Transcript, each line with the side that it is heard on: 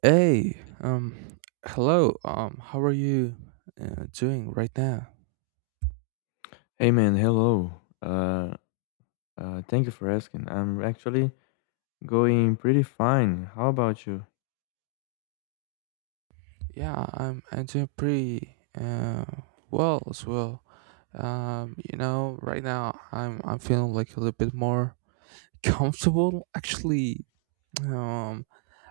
right: Hey, hello. How are you doing right now?
left: Hey man, hello. Uh, thank you for asking. I'm actually going pretty fine. How about you?
right: Yeah, I'm doing pretty well as well. Right now I'm feeling like a little bit more comfortable. Actually, um,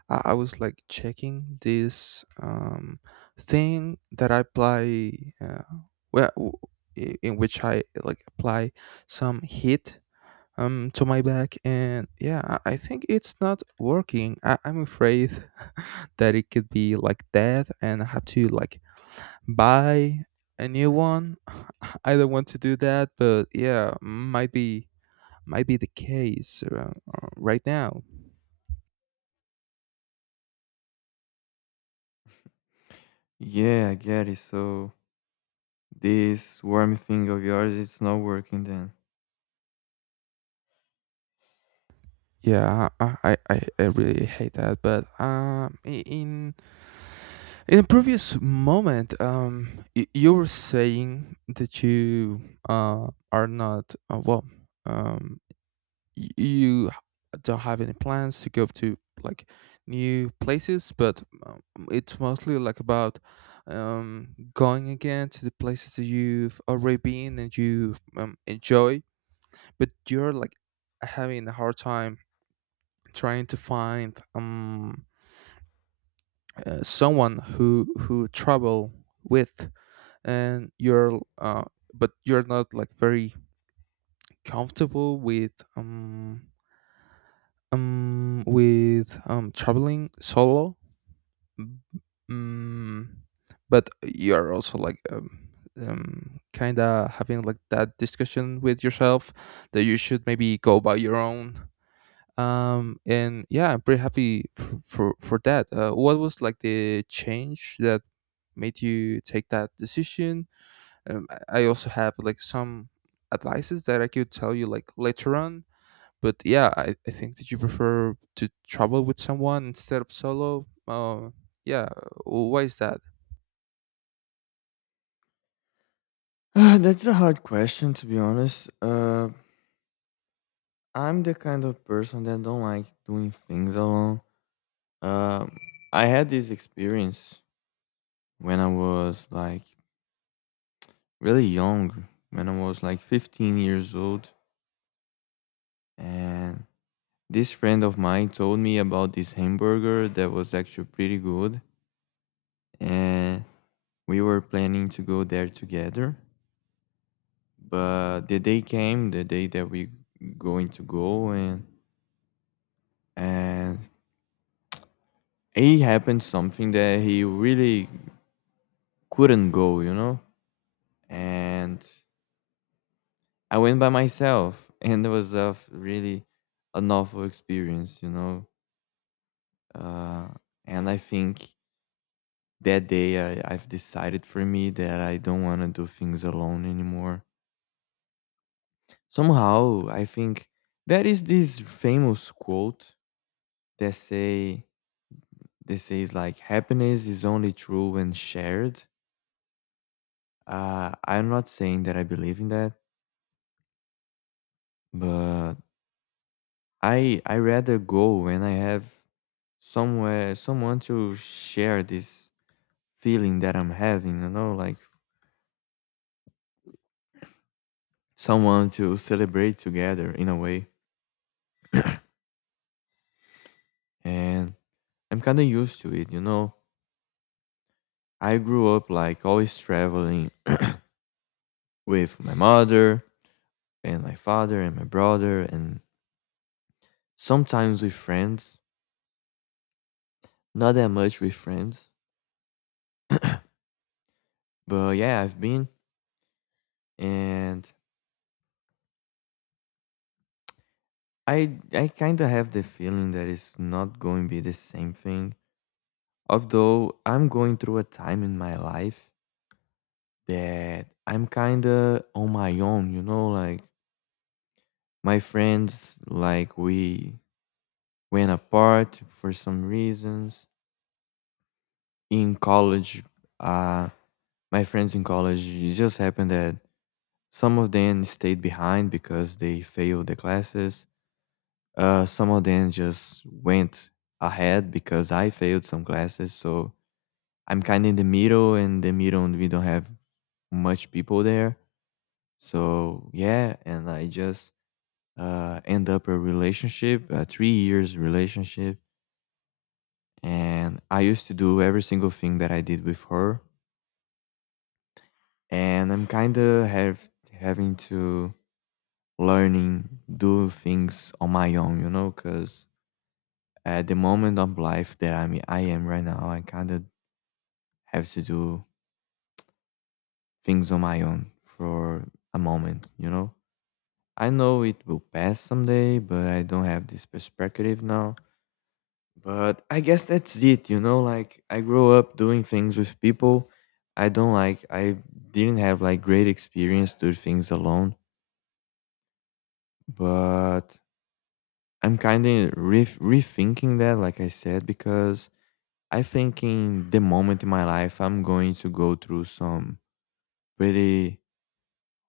right: I was like checking this thing that I apply, well, in which I like apply some heat to my back, and yeah, I think it's not working. I'm afraid that it could be like that and I have to like buy a new one. I don't want to do that, but yeah, might be the case, right now.
left: Yeah, I get it. So this worm thing of yours it's not working then.
right: Yeah, I really hate that, but in a previous moment, you were saying that you uh are not, um you don't have any plans to go to like new places, but it's mostly like about, um, going again to the places that you've already been and you enjoy, but you're like having a hard time trying to find, someone who travel with, and you're but you're not like very comfortable with, with traveling solo. mm, but you're also like, kind of having like that discussion with yourself that you should maybe go by your own, and yeah, I'm pretty happy for that. What was like the change that made you take that decision? I also have like some advices that I could tell you like later on, but yeah, I think that you prefer to travel with someone instead of solo. Yeah, why is that?
left: That's a hard question to be honest. I'm the kind of person that don't like doing things alone. Um, I had this experience when I was like really young, when I was like 15 years old, and This friend of mine told me about this hamburger that was actually pretty good, and we were planning to go there together. But the day came, the day that we going to go, and it happened something that he really couldn't go, you know. And I went by myself, and it was really an awful experience, you know. Uh, and I think that day, I've decided for me that I don't want to do things alone anymore. Somehow, I think there is this famous quote that say that says like happiness is only true when shared. I'm not saying that I believe in that, but I rather go when I have somewhere someone to share this feeling that I'm having. You know, like someone to celebrate together in a way, and I'm kind of used to it, you know. I grew up like always traveling with my mother and my father and my brother and sometimes with friends. Not that much with friends, but yeah, I've been and I kind of have the feeling that it's not going to be the same thing. Although I'm going through a time in my life that I'm kind of on my own, you know, like my friends, like we went apart for some reasons in college. uh, my friends in college, it just happened that some of them stayed behind because they failed the classes. Some of them just went ahead because I failed some classes. So I'm kind of in the middle, and the middle we don't have much people there. So yeah, and I just end up a relationship, a 3 years relationship, and I used to do every single thing that I did with her, and I'm kind of have having to learning do things on my own, you know, because at the moment of life that I am right now, I kind of have to do things on my own for a moment, you know. I know it will pass someday, but I don't have this perspective now. But I guess that's it, you know, like I grew up doing things with people. I didn't have like great experience doing things alone, but I'm kind of rethinking that, like I said, because I think in the moment in my life, I'm going to go through some pretty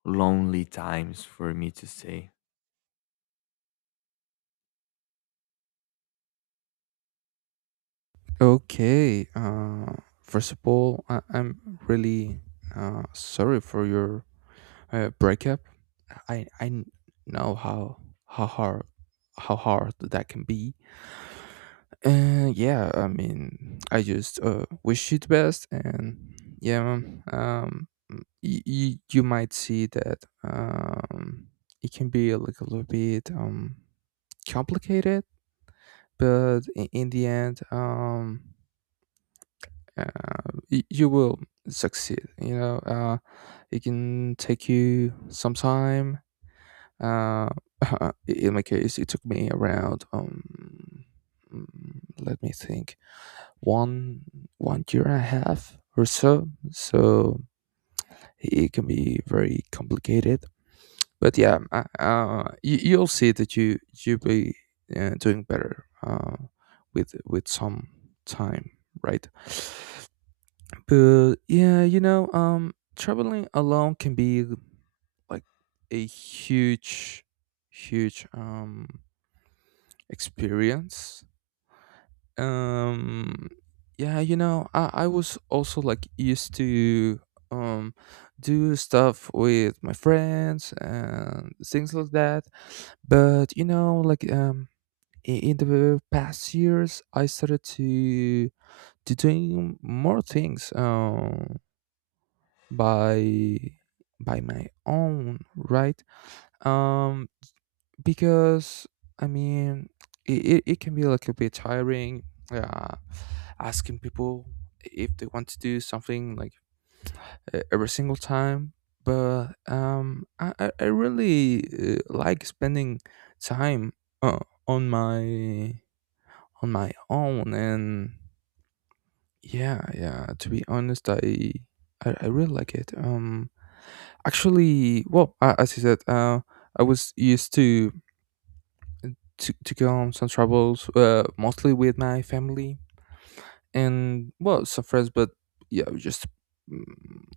left: lonely times for me to say.
right: Okay. First of all, I'm really sorry for your breakup. I know how hard how hard that can be. Yeah, I mean, I just wish you the best, and yeah, you might see that it can be like a little bit complicated, but in the end, you will succeed. You know, it can take you some time. Uh, in my case, it took me around, let me think, one one year and a half or so. So it can be very complicated. But yeah, you'll see that you'll be doing better with some time, right? But yeah, you know, traveling alone can be like a huge, huge experience. um yeah, you know, I was also like used to um do stuff with my friends and things like that, but you know like, in the past years I started to doing more things, by by my own, right? um because I mean, it can be like a bit tiring. Uh, Asking people if they want to do something like, every single time. But I really like spending time uh, on my own, and yeah, yeah. To be honest, I really like it. Actually, well, as you said, I was used to calm some troubles, mostly with my family, and well, some friends, but yeah, we just, mm,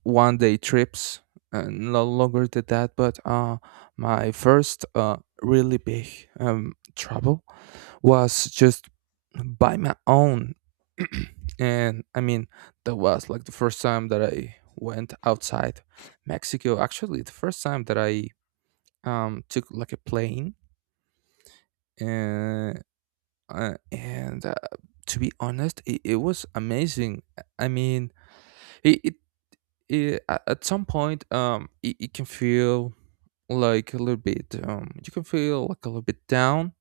right: one day trips and no longer than that. But my first really big trouble was just by my own. And I mean, that was like the first time that I went outside Mexico. Actually, the first time that I took like a plane, uh, and to be honest, it was amazing. I mean, it, it, at some point, it can feel like a little bit, you can feel like a little bit down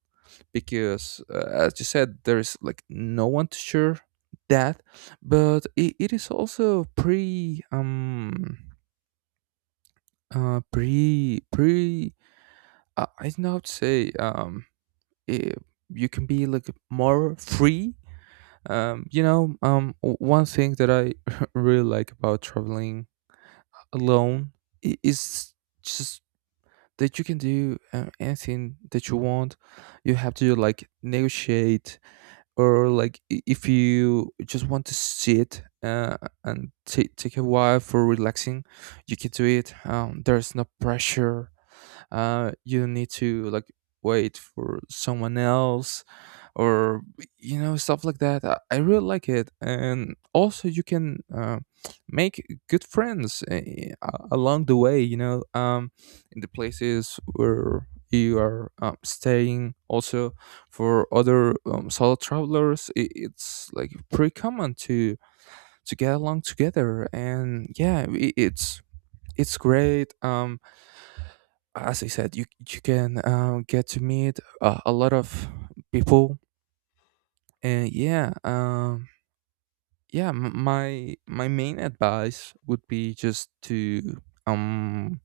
right: because, as you said, there's like no one to share that, but it is also pretty, uh pretty pretty I don't know how to say, eh, you can be like more free. You know, one thing that I really like about traveling alone is just that you can do anything that you want. You have to like negotiate, or like, if you just want to sit and take a while for relaxing, you can do it. There's no pressure. You don't need to like wait for someone else, or you know, stuff like that. I really like it, and also you can make good friends, along the way, you know, in the places where you are, staying. Also, for other, solo travelers, I it's like pretty common to get along together, and yeah, I it's great. As I said, you can, get to meet a lot of people. And yeah, yeah, my main advice would be just to,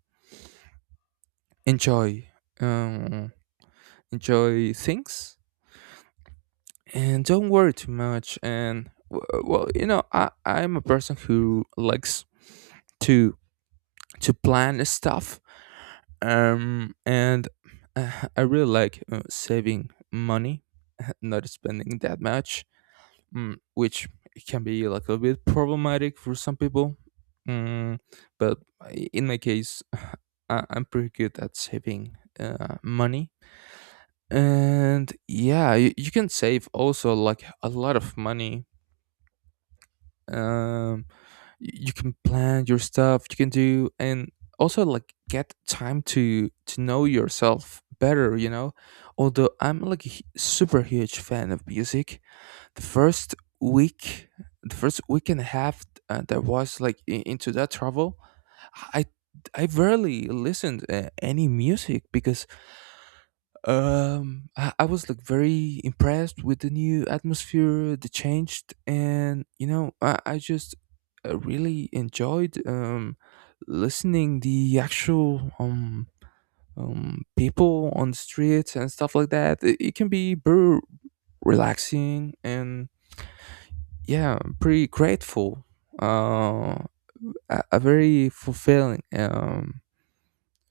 right: enjoy um enjoy things and don't worry too much. And well, you know, I'm a person who likes to to plan stuff. And I really like saving money, not spending that much, which can be like a bit problematic for some people. Mm, but in my case, I'm pretty good at saving money. And yeah, you can save also like a lot of money. Um, you can plan your stuff, you can do, and also like get time to know yourself better, you know. Although I'm like a super huge fan of music, the first week the first week and a half that was like, into that travel, i I rarely listened any music, because, I was like very impressed with the new atmosphere, the changed, and you know, I just really enjoyed, listening the actual, people on the streets and stuff like that. It can be very relaxing, and yeah, pretty grateful, uh a very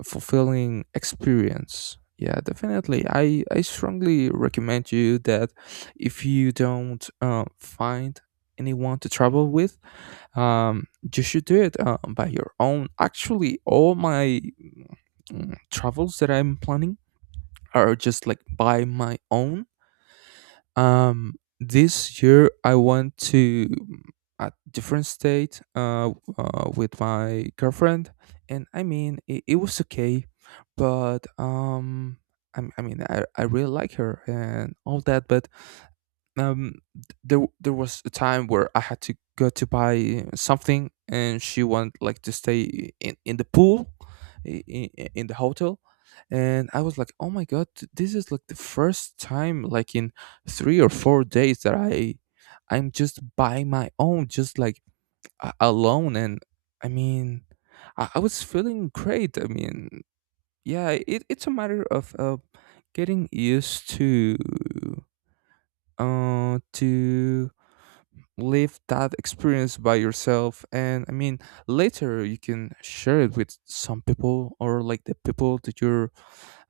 right: fulfilling experience. Yeah, definitely, I strongly recommend you that if you don't find anyone to travel with, um you should do it by your own. Actually, all my, travels that I'm planning are just like by my own. um, this year I went to a different state, with my girlfriend, and I mean, it was okay, but I mean, I really like her and all that, but there was a time where I had to go to buy something, and she wanted like to stay in the pool, in the hotel, and I was like, oh my God, this is like the first time like in 3 or 4 days that I'm just by my own, just like, alone. And I mean, I was feeling great. I mean, yeah, it's a matter of, getting used to, to live that experience by yourself. And I mean, later you can share it with some people, or like the people that you're,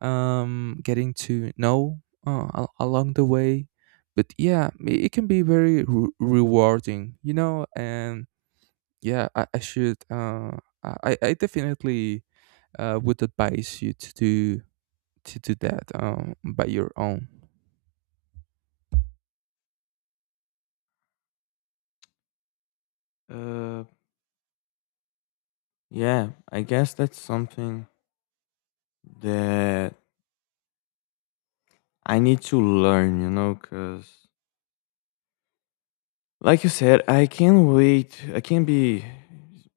right: getting to know, along the way. But yeah, it can be very, rewarding, you know. And yeah, I should, I definitely would advise you to do, to do that, by your own.
left: Uh, yeah, I guess that's something that I need to learn, you know, because like you said, I can't wait. I can't be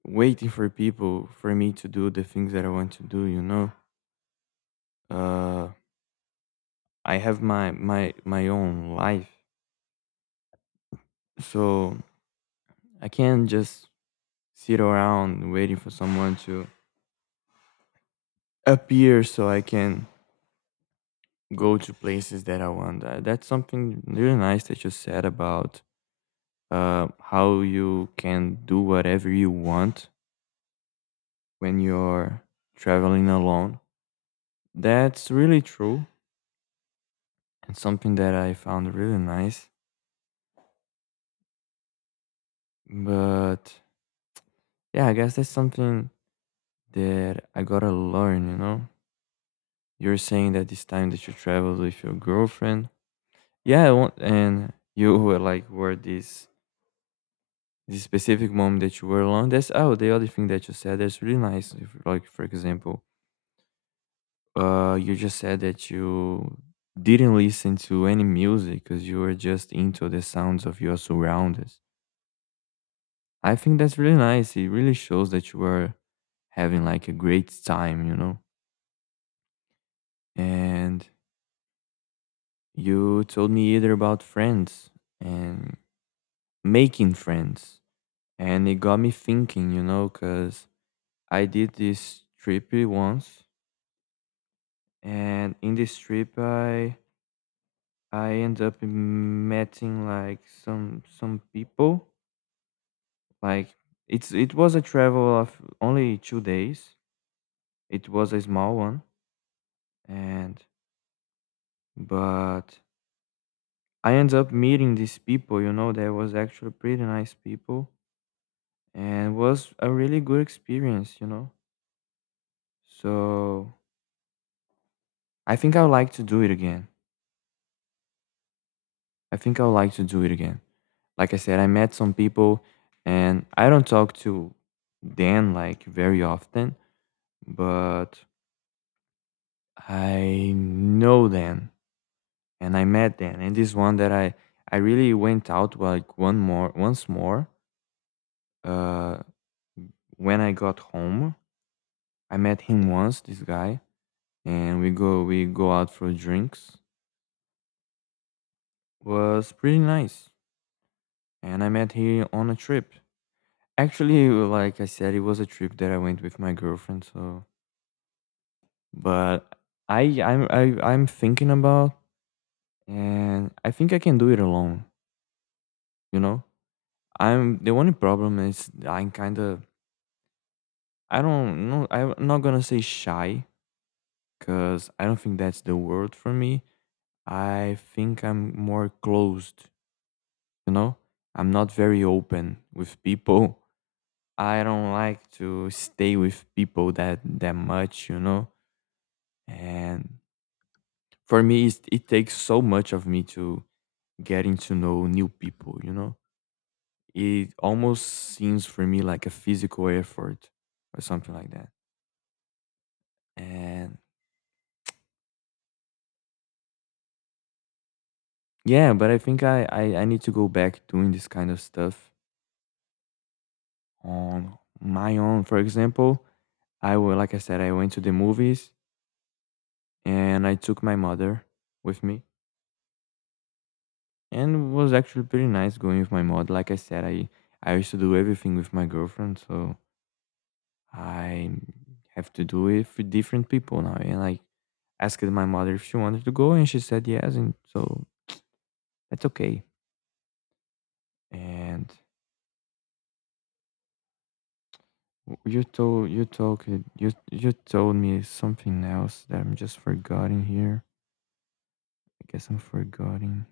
left: waiting for people for me to do the things that I want to do, you know. Uh, I have my own life, so I can't just sit around waiting for someone to appear so I can go to places that I want. That's something really nice that you said about how you can do whatever you want when you're traveling alone. That's really true, and something that I found really nice. But yeah, I guess that's something that I gotta learn, you know? You're saying that this time that you traveled with your girlfriend, yeah, I want, and you were were this this specific moment that you were alone. That's oh the other thing that you said that's really nice. If, like for example, you just said that you didn't listen to any music because you were just into the sounds of your surroundings. I think that's really nice. It really shows that you were having like a great time, you know. And you told me either about friends and making friends, and it got me thinking, you know, because I did this trip once, and in this trip, I end up meeting like some people. Like it was a travel of only 2 days. It was a small one, and but I end up meeting these people. You know, they was actually pretty nice people, and was a really good experience. You know, so I think I would like to do it again. I think I would like to do it again. Like I said, I met some people and I don't talk to Dan like very often, but I know Dan and I met Dan. And this one that I really went out like one more once more uh when I got home. I met him once, this guy, and we go out for drinks. Was pretty nice. And I met him on a trip. Actually, like I said, it was a trip that I went with my girlfriend, so. But I'm thinking about, and I think I can do it alone. You know, I'm the only problem is I'm kind of, I don't know, I'm not gonna say shy because I don't think that's the word for me. I think I'm more closed. You know, I'm not very open with people. I don't like to stay with people that much. You know, and for me it takes so much of me to getting to know new people, you know? It almost seems for me like a physical effort or something like that. And yeah, but I think I need to go back doing this kind of stuff on my own. For example, like I said, I went to the movies and I took my mother with me, and it was actually pretty nice going with my mother. Like I said, I used to do everything with my girlfriend, so I have to do it for different people now. And I asked my mother if she wanted to go and she said yes, and so that's okay. And w- you told you told you you told me something else that I'm just forgetting here. I guess I'm forgetting.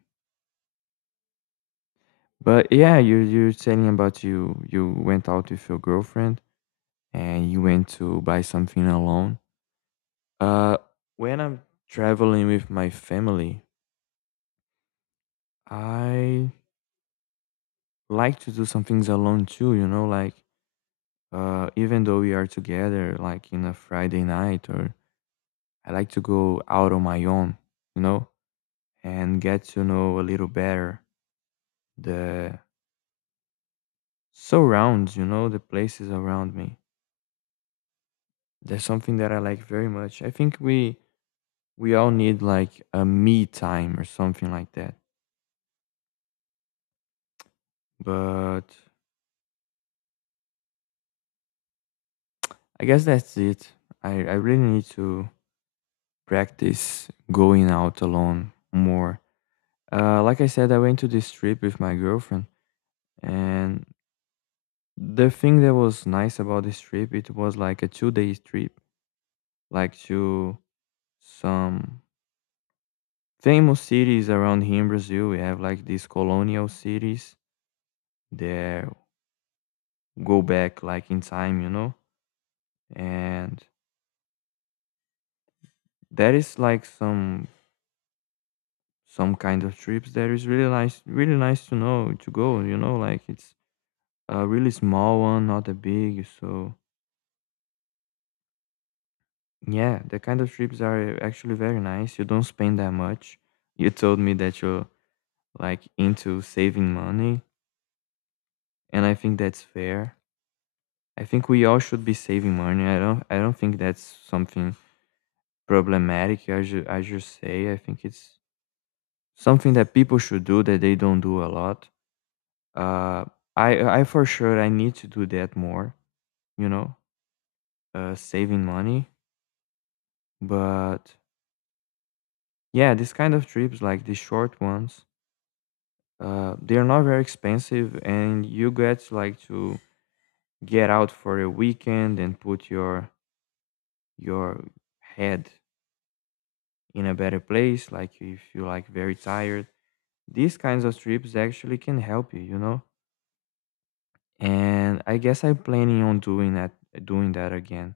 left: But yeah, you you're saying about you went out with your girlfriend and you went to buy something alone. Uh when I'm traveling with my family, I like to do some things alone too, you know, like even though we are together like in a Friday night, or I like to go out on my own, you know, and get to know a little better the surrounds, you know, the places around me. That's something that I like very much. I think we all need like a me time or something like that. But I guess that's it. I really need to practice going out alone more. Like I said, I went to this trip with my girlfriend, and the thing that was nice about this trip, it was like a two-day trip, like to some famous cities around here in Brazil. We have like these colonial cities that go back like in time, you know, and that is like some kind of trips that is really nice to know to go, you know, like it's a really small one, not a big, so. Yeah, that kind of trips are actually very nice. You don't spend that much. You told me that you're like into saving money, and I think that's fair. I think we all should be saving money. I don't think that's something problematic as you say. I think it's something that people should do that they don't do a lot. Uh I for sure I need to do that more, you know, saving money. But yeah, this kind of trips like the short ones, they are not very expensive, and you get like to get out for a weekend and put your head in a better place. Like if you like very tired, these kinds of trips actually can help you, you know. And I guess I'm planning on doing that again.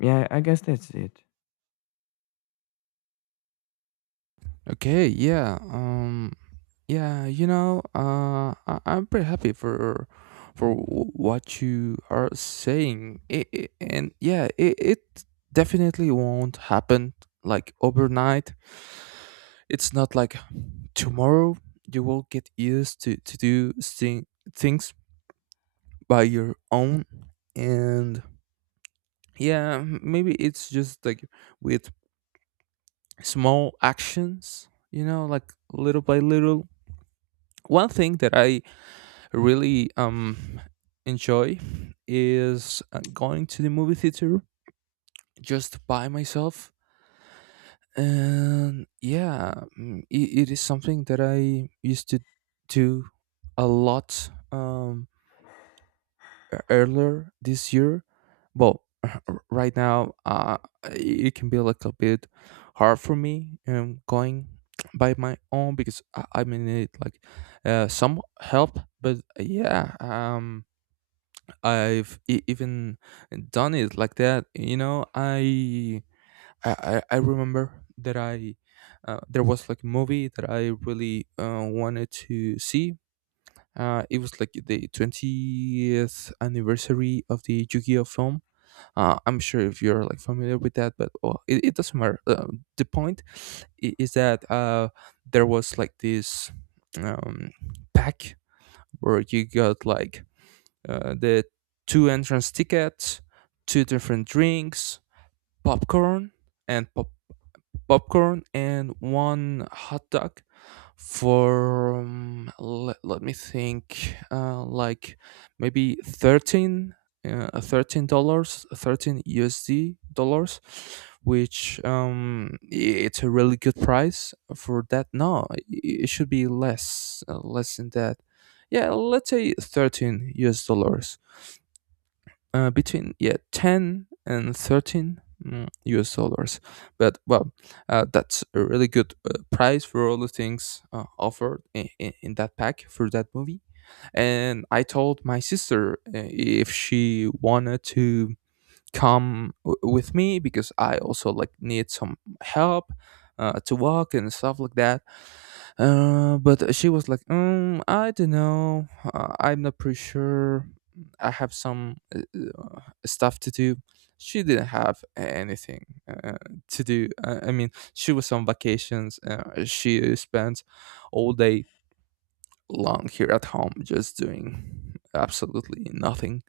left: Yeah, I guess that's it.
right: Okay, yeah. Yeah, you know, I'm pretty happy for what you are saying. And yeah, it definitely won't happen like overnight. It's not like tomorrow you will get used to do things by your own, and yeah, maybe it's just like with small actions, you know, like little by little. One thing that I really enjoy is, going to the movie theater just by myself. And yeah, it is something that I used to do a lot, earlier this year. Well, right now, it can be like a bit hard for me, going by my own, because, I may need like some help. But yeah, I've even done it like that. You know, I remember that, I there was like a movie that I really wanted to see. It was like the 20th anniversary of the Yu-Gi-Oh film. I'm sure if you're like familiar with that, but oh, it doesn't matter. The point is that, there was like this, um, pack where you got like, the two entrance tickets, two different drinks, popcorn and pop- popcorn and one hot dog for, let me think, like maybe 13, $13, 13 USD dollars, which, it's a really good price for that. No, it should be less, less than that. Yeah, let's say 13 US dollars, between, yeah, 10 and 13, US dollars. But well, that's a really good price for all the things offered in that pack for that movie. And I told my sister, if she wanted to with me, because I also like need some help, to walk and stuff like that. But she was like, "I don't know. I'm not pretty sure. I have some uh, stuff to do." She didn't have anything to do. I mean, she was on vacations. She spent all day long here at home just doing absolutely nothing,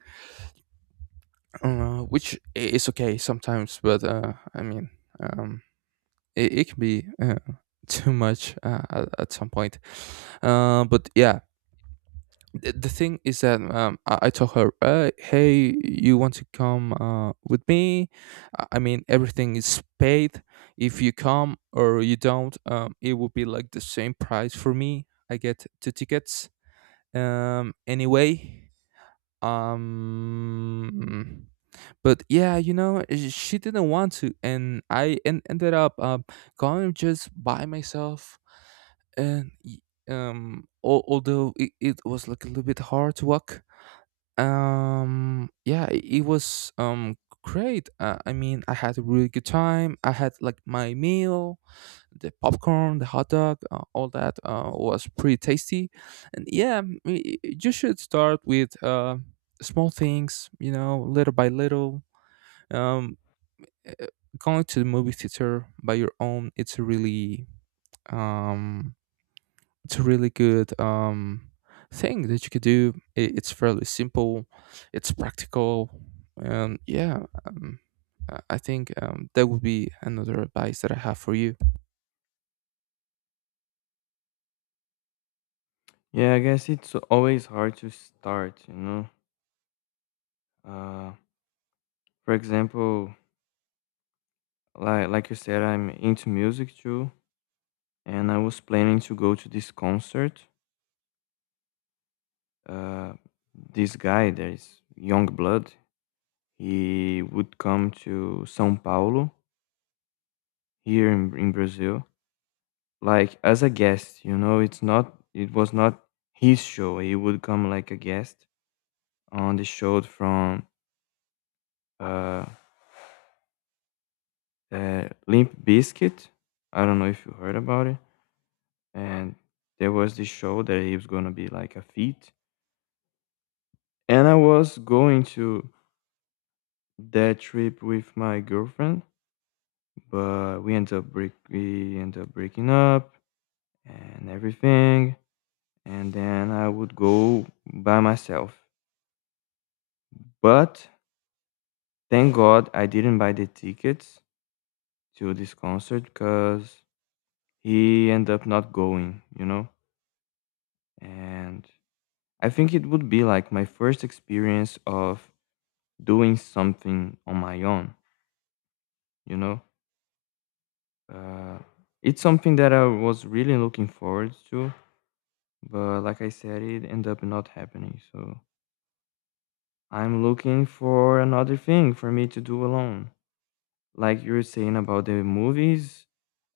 right: which is okay sometimes, but, I mean, um, it can be, too much, at some point. But yeah, the thing is that, I told her, "Hey, you want to come, with me? I mean, everything is paid. If you come or you don't, it will be like the same price for me. I get two tickets. Anyway, um, but yeah, she didn't want to," and ended up, going just by myself. And y- Although it was like a little bit hard to walk, yeah, it was, great. I mean, I had a really good time. I had like my meal, the popcorn, the hot dog, all that, was pretty tasty. And yeah, you should start with small things, little by little. um, uh, Going to the movie theater by your own, it's a really... um, it's a really good thing that you could do. It's fairly simple, it's practical. And yeah, um, I think, that would be another advice that I have for you.
left: Yeah, I guess it's always hard to start, you know. Uh, for example, like you said, I'm into music too, and I was planning to go to this concert. Uh, this guy, there is Youngblood. He would come to São Paulo here in Brazil, like as a guest. You know, it's not. It was not his show. He would come like a guest on the show from uh, Limp Biscuit. I don't know if you heard about it. And there was this show that he was gonna be like a feat, and I was going to that trip with my girlfriend, but we end up breaking up and everything, and then I would go by myself. But thank God I didn't buy the tickets to this concert because he ended up not going, you know? And I think it would be like my first experience of doing something on my own, you know? Uh, it's something that I was really looking forward to. But like I said, it ended up not happening. So I'm looking for another thing for me to do alone. Like you were saying about the movies,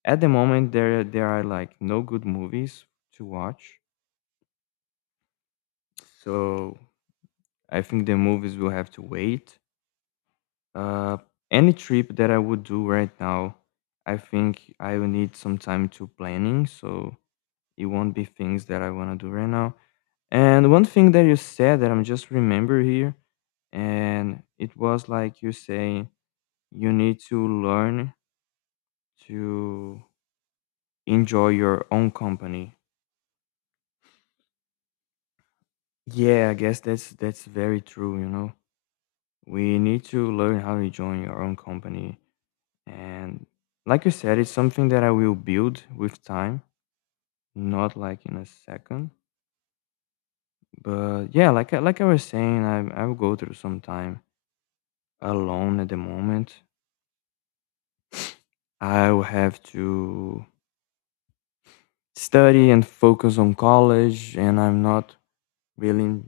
left: at the moment there are like no good movies to watch. So I think the movies will have to wait. Uh, any trip that I would do right now, I think I will need some time to planning. So it won't be things that I want to do right now. And one thing that you said that I'm just remember here, and it was like you say you need to learn to enjoy your own company. Yeah, I guess that's very true, you know. We need to learn how to join our own company. And like you said, it's something that I will build with time, not like in a second. But yeah, like I was saying, I will go through some time alone at the moment. I will have to study and focus on college, and I'm not really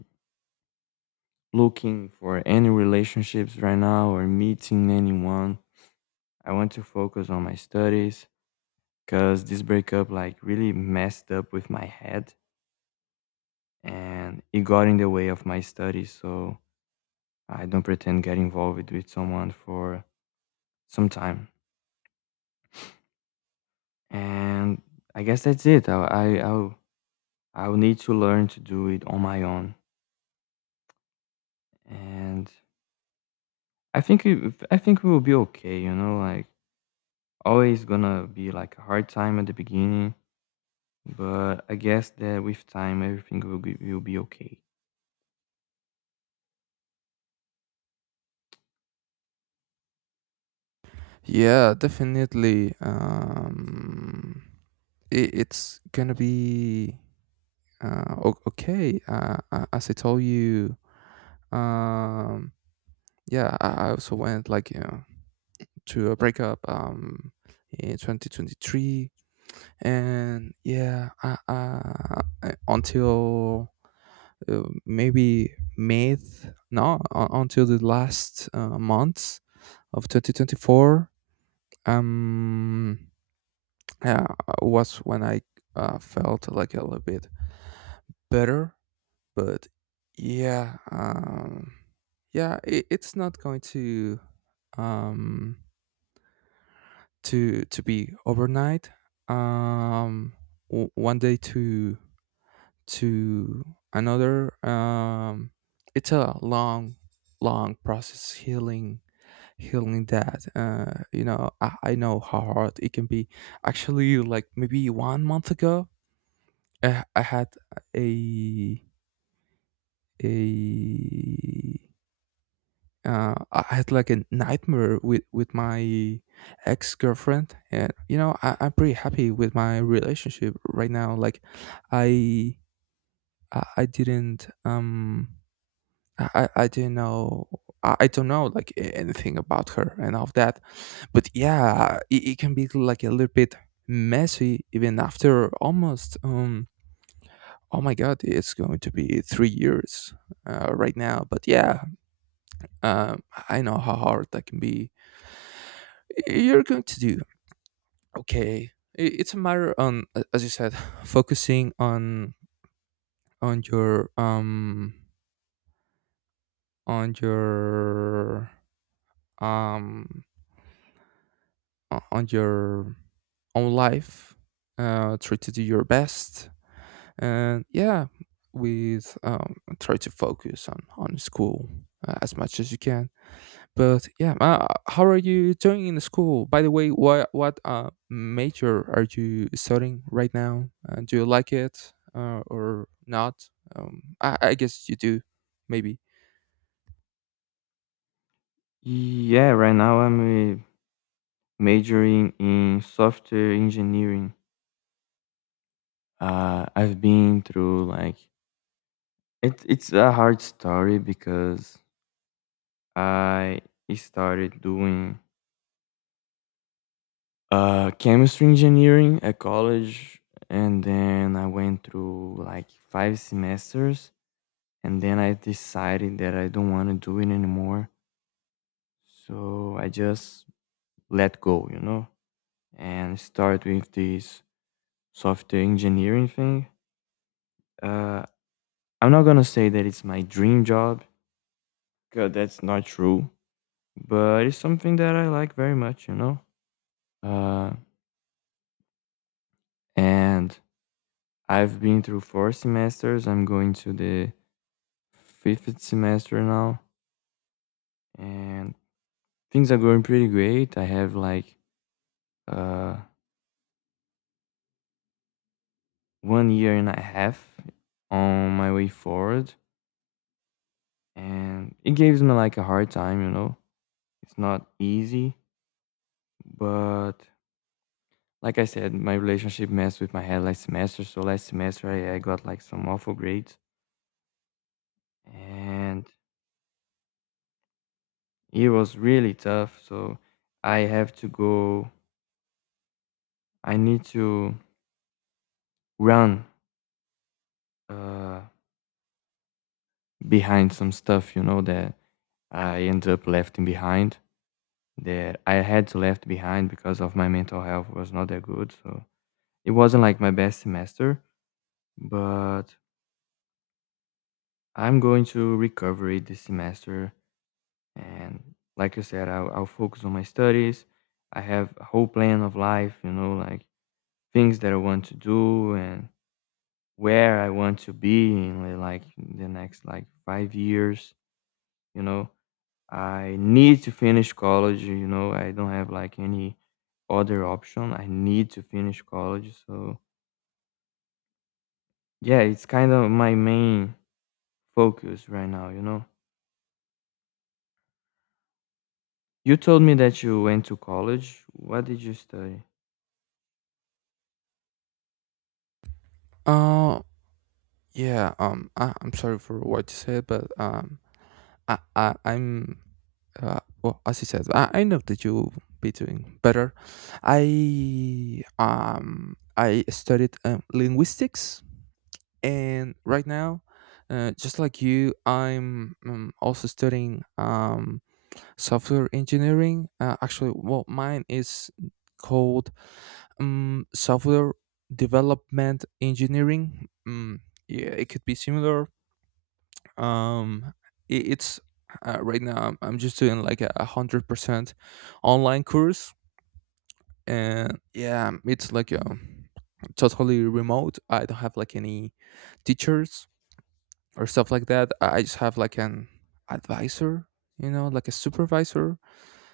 left: looking for any relationships right now or meeting anyone. I want to focus on my studies because this breakup like really messed up with my head and it got in the way of my studies. So I don't pretend get involved with someone for some time. And I guess that's it. I'll need to learn to do it on my own and I think we will be okay, you know, like always gonna be like a hard time at the beginning, but I guess that with time everything will be okay.
right: Yeah, definitely. It's gonna be, okay, as I told you. um, yeah, I also went, like, to a breakup, in 2023, and yeah, until, maybe May, no, until the last, month of 2024. Um, yeah, was when I, felt like a little bit better. But yeah, yeah, it's not going um to be overnight, um one day to to another. It's a long, long process, healing, that, you know, I know how hard it can be. Actually, like maybe one month ago, I had a a I had like a nightmare with my ex girlfriend, and you know, I'm pretty happy with my relationship right now. Like, I I, I didn't um I didn't know, I don't know like anything about her and all of that, but yeah, it can be like a little bit messy even after almost, oh my god, it's going to be 3 years, right now. But yeah, um I know how hard that can be. You're going to do okay. It's a matter on, as you said, focusing on your, on your, um on your own life. Try to do your best. And yeah, with try to focus on school, as much as you can. But yeah, how are you doing in school? By the way, what major are you studying right now? Do you like it, or not? I guess you do, maybe.
left: Yeah, right now I'm majoring in software engineering. I've been through like it's a hard story because I started doing chemistry engineering at college and then I went through like 5 semesters and then I decided that I don't want to do it anymore. So I just let go, you know, and start with this software engineering thing. Uh, I'm not gonna say that it's my dream job, because that's not true, but it's something that I like very much, you know. Uh, and I've been through 4 semesters. I'm going to the fifth semester now, and things are going pretty great. I have like uh 1 year and a half on my way forward, and it gives me like a hard time, you know. It's not easy, but like I said, my relationship messed with my head last semester, so last semester I got like some awful grades, and it was really tough. So I have to go, I need to run uh, behind some stuff, you know, that I end up left behind, that I had to left behind because of my mental health was not that good. So it wasn't like my best semester, but I'm going to recover it this semester. And like you said, I'll focus on my studies. I have a whole plan of life, you know, like things that I want to do and where I want to be in like the next like 5 years, you know. I need to finish college, you know, I don't have like any other option. I need to finish college. So, yeah, it's kind of my main focus right now, you know. You told me that you went to college. What did you study?
right: Uh, yeah. I'm sorry for what you said, but, I'm well, as you said, I know that you'll be doing better. I studied, linguistics, and right now, just like you, I'm, also studying, software engineering. Actually, well, mine is called, software development engineering. Yeah, it could be similar. um, it's, right now I'm just doing like a 100% online course, and yeah, it's like a totally remote. I don't have like any teachers or stuff like that. I just have like an advisor, like a supervisor,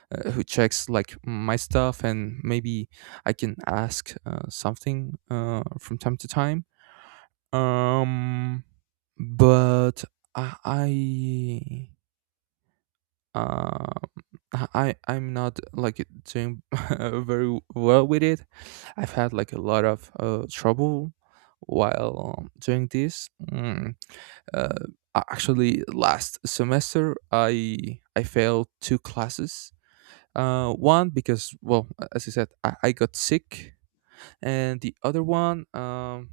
right: who checks like my stuff, and maybe I can ask, something, from time to time. Um, but I, I uh, I'm not like doing very well with it. I've had like a lot of, trouble while, doing this. Uh, Actually, last semester I failed two classes. One because, well, as I said, I got sick, and the other one,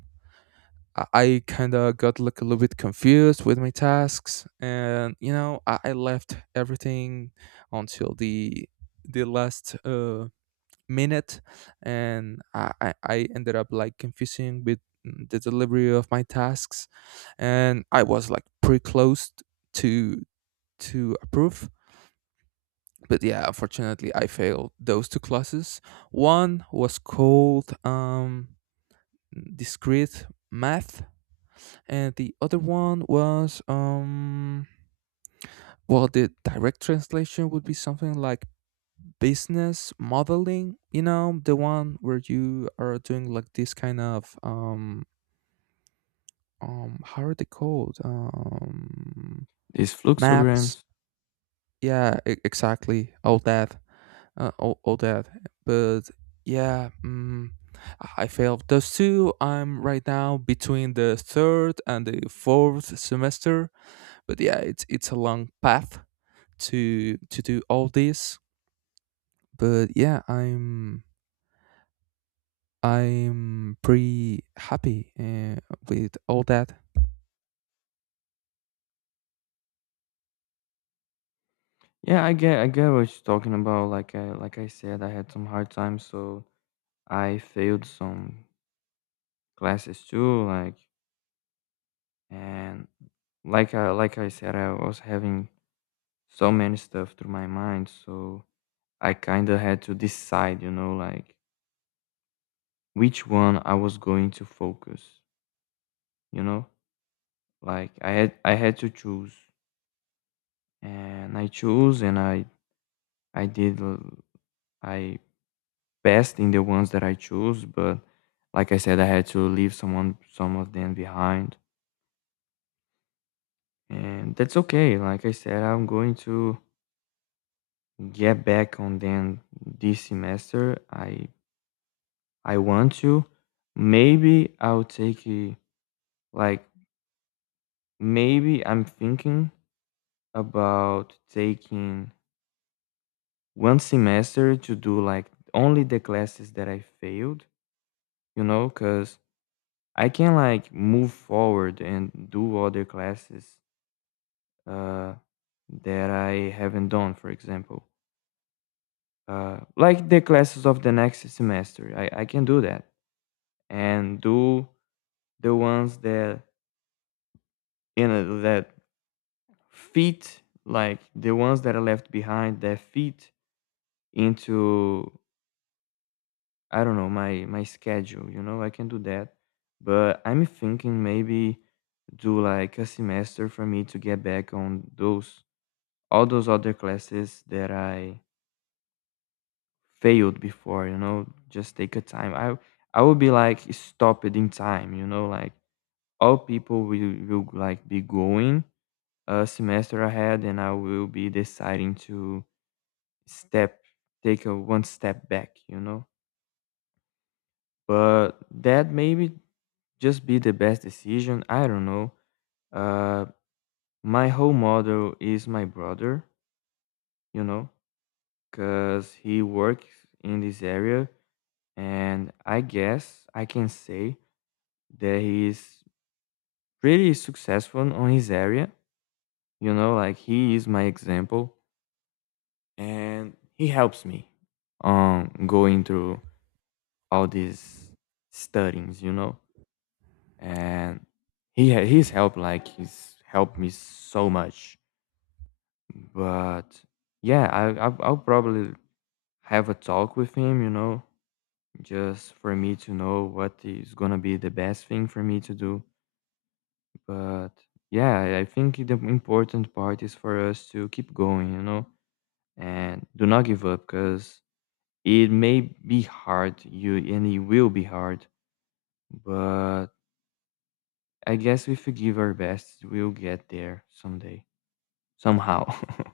right: I kind of got like a little bit confused with my tasks, and you know, I left everything until the last, minute, and I ended up like confusing with the delivery of my tasks, and I was like pretty close to approve, but yeah, unfortunately I failed those two classes. One was called, discrete math, and the other one was, well, the direct translation would be something like business modeling, you know, the one where you are doing like this kind of, how are they called?
left: These
right: Maps.
left: fluxograms.
right: Yeah, exactly, all that, all that. But yeah, I failed those two. I'm right now between the third and the fourth semester. But yeah, it's, a long path to do all this. But yeah, I'm pretty happy, with all that.
left: Yeah, I get what you're talking about. Like I said, I had some hard times, so I failed some classes too, like, and like I said, I was having so many stuff through my mind, so I kind of had to decide, you know, like which one I was going to focus, you know? Like I had to choose, and I chose, and I did l- I best in the ones that I chose, but like I said, I had to leave some of them behind. And that's okay. Like I said, I'm going to get back on them this semester. I want to maybe I'll take a, Like maybe I'm thinking about taking one semester to do like only the classes that I failed, you know, because I can like move forward and do other classes uh, that I haven't done, for example. Like the classes of the next semester, I can do that and do the ones that, you know, that fit, like the ones that are left behind that fit into, I don't know, my schedule, you know, I can do that. But I'm thinking maybe do like a semester for me to get back on those, all those other classes that I failed before, you know, just take a time. I will be like stopped in time, you know, like all people will like be going a semester ahead, and I will be deciding to step take a one step back, you know. But that maybe just be the best decision. I don't know. Uh, my whole model is my brother, you know, because he works in this area, and I guess I can say that he is pretty successful on his area. You know, like he is my example, and he helps me on going through all these studies, you know, and his help, like he's helped me so much. But yeah, I'll probably have a talk with him, you know, just for me to know what is gonna be the best thing for me to do. But yeah, I think the important part is for us to keep going, you know, and do not give up because it may be hard, you and it will be hard, but I guess if we give our best, we'll get there someday, somehow.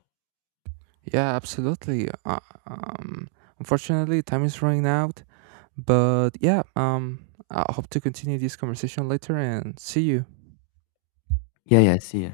right: Yeah, absolutely. Um, Unfortunately, time is running out, but yeah, I hope to continue this conversation later and see you.
left: Yeah, yeah, see ya.